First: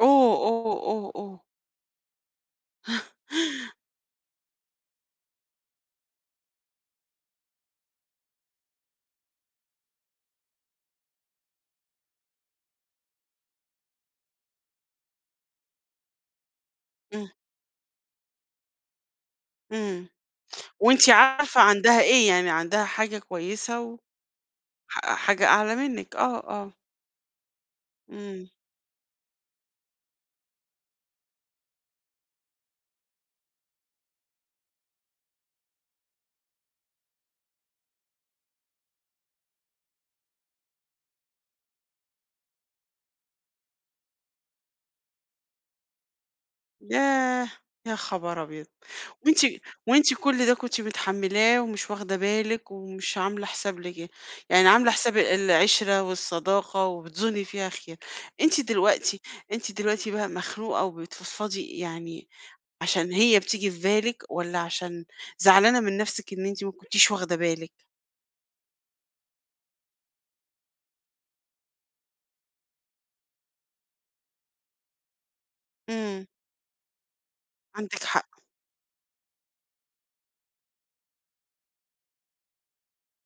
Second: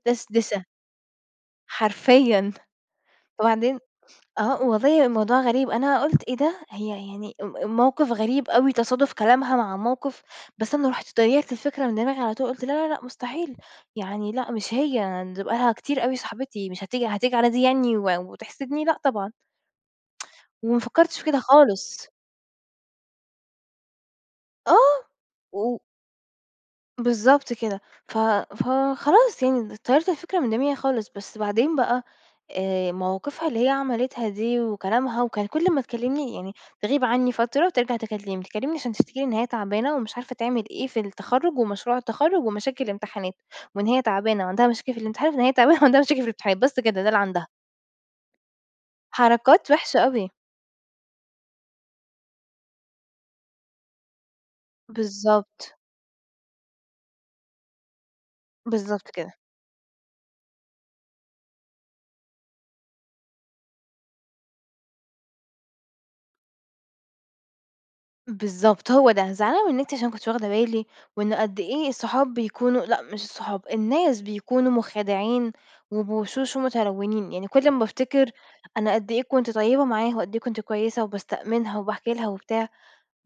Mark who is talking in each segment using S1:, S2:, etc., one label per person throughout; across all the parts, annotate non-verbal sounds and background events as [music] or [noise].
S1: أوه، أوه، أوه، أوه.
S2: حرفيًا،
S1: [laughs]
S2: وبعدين آه والله الموضوع غريب أنا قُلت إيه ده هي يعني أم الموقف غريب أوي تصادُف كلامها مع الموقف بس أنا رُحت طيّرت الفكرة من دماغي على طول وقُلت لا، لا، لأ مستحيل يعني لأ مش هي ن دي بقى لها كتير أوي صاحبتي مش هتيجي
S1: امم.
S2: هتيجي على دي يعني و وتحسدني لأ طبعًا.
S1: إمم،
S2: [tsk] وما
S1: وأنتِ
S2: فكرتش في كده
S1: عارفة عندها
S2: خالص.
S1: إيه يعني، عندها حاجة كويسة و
S2: آه،
S1: ح حاجة أعلى
S2: و
S1: منِّك، آه، آه.
S2: بالضبط كده، ف
S1: إمم.
S2: فخلاص يعني د طيّرت الفكرة من دماغي خالص بس بعدين بقى آآ، مواقفها اللي هي عملتها دي وكلامها وكانت كل ما تكلمني، يعني تغيب عنّي فترة وترجع تكلمني، تكلمني عشان تشتكي لي إن هي تعبانة ومش عارفة تعمل إيه في التخرج ومشروع التخرج ومشاكل الإمتحانات، وإن هي تعبانة وعندها مشاكل في الامتحان وإن هي تعبانة وعندها مشاكل في الامتحانات، بس كده ده اللي عندها.
S1: ياه! يا خبر أبيض! وأنتِ
S2: حركات وحشة
S1: وأنتِ
S2: أوي.
S1: كل ده كنتِ متحملاه ومش واخدة بالِك، ومش عاملة حساب لك يعني عاملة حساب
S2: بالضبط.
S1: العشرة والصداقة وبتظني فيها خير، أنتِ
S2: بالضبط
S1: دلوقتي
S2: كده.
S1: أنتِ دلوقتي بقى مخنوقة وبتفضفضي يعني عشان هي بتيجي في بالِك، والّا عشان زعلانة من نفسِك إن أنتِ ما كنتيش واخدة بالِك؟
S2: بالضبط، هو ده زعلانة وإن أنتِ عشان ما كنتش واخدة بالي، وإن قد إيه الصحاب بيكونوا لأ مش الصحاب، الناس بيكونوا مخادعين
S1: إمم.
S2: وبوشوش ومتلونين، يعني كل أمّا
S1: عندِك
S2: افتكّر
S1: حق.
S2: أنا قد إيه كنت طيبة معاها، وقد إيه كنت كويسة وباستأمنها وباحكي لها وبتاع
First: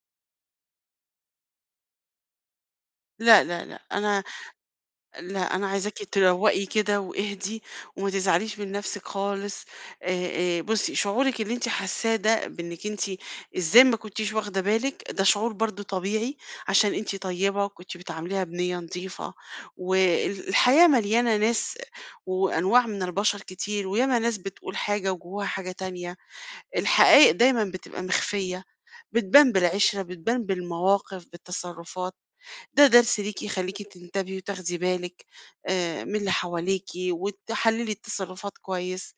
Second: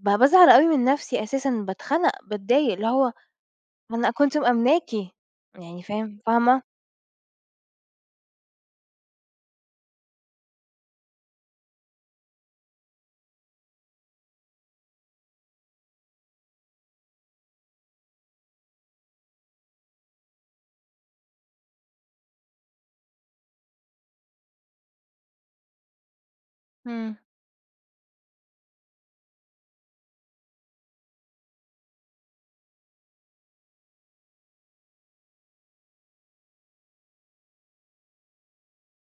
S2: ب بازعل أوي من نفسي أساسًا، باتخنق، باتضايق، اللي هو
S1: لأ، لأ، لأ،
S2: ما أنا
S1: أنا
S2: كنت مأمناكِ
S1: لأ، أنا
S2: يعني
S1: عايزاكِ
S2: فاهم فاهمة؟
S1: تروقي كده واهدي وما تزعليش من نفسِك خالص آآ، آآ، بُصّي شعورِك اللي أنتِ حاساه ده بإنِّك أنتِ إزاي ما كنتيش واخدة بالِك ده شعور برضه طبيعي، عشان أنتِ طيبة وكنتِ بتعامليها بنِية نضيفة، وال الحياة مليانة ناس وأنواع من البشر كتير وياما ناس بتقول حاجة وجواها حاجة تانية،
S2: إمم.
S1: الحقايق دايمًا بتبقى مخفية بتبان بالعِشرة، بتبان بالمواقف، بالتصرفات، ده درس ليكِ يخليكِ تنتبهي وتاخدي بالِك آآ، من اللي حواليكِ وتحلّيلي التصرفات كويس،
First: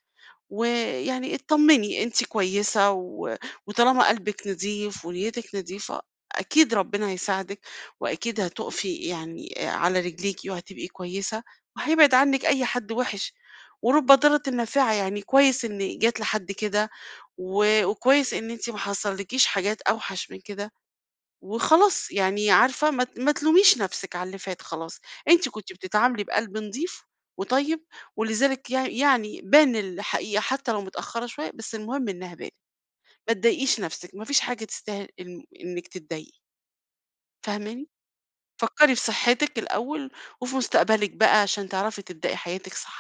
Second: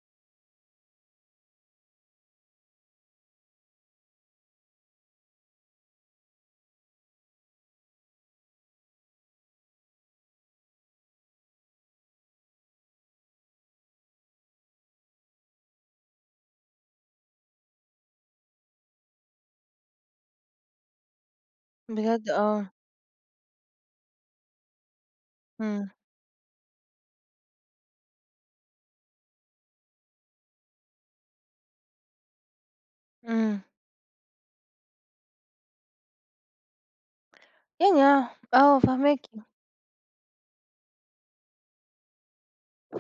S1: ويعني اتطمني، أنتِ كويسة و وطالما قلبِك نضيف ونيتِك نضيفة، أكيد ربنا هيساعدِك، وأكيد هتوقفي يعني آآ، على رجليكِ وهتبقى كويسة وهيبعد عنِّك أي حد وحش، ورُب ضارةٍ نافعة، يعني كويس إن جات لحد كده، و وكويس إن أنتِ ما حصلكيش حاجات أوحش من كده، وخلاص،
S2: بجد
S1: يعني
S2: آه.
S1: عارفة ما ت ما تلوميش نفسِك على اللي فات خلاص، أنتِ كنتِ
S2: إمم.
S1: بتتعاملي بقلب نضيف وطيب، ولذلك يع يعني بان الحقيقة حتى لو متأخرة شوية بس المهم إنها بانت، ما
S2: إمم.
S1: تضايقيش نفسِك ما فيش حاجة تستاهل إم إنِّك تتضايقي. فاهماني؟
S2: [unintelligible] آه
S1: فكّري في
S2: فاهماكِ.
S1: صحتِك الأول، وفي مستقبلِك بقى عشان تعرفي تبدئي حياتِك صح.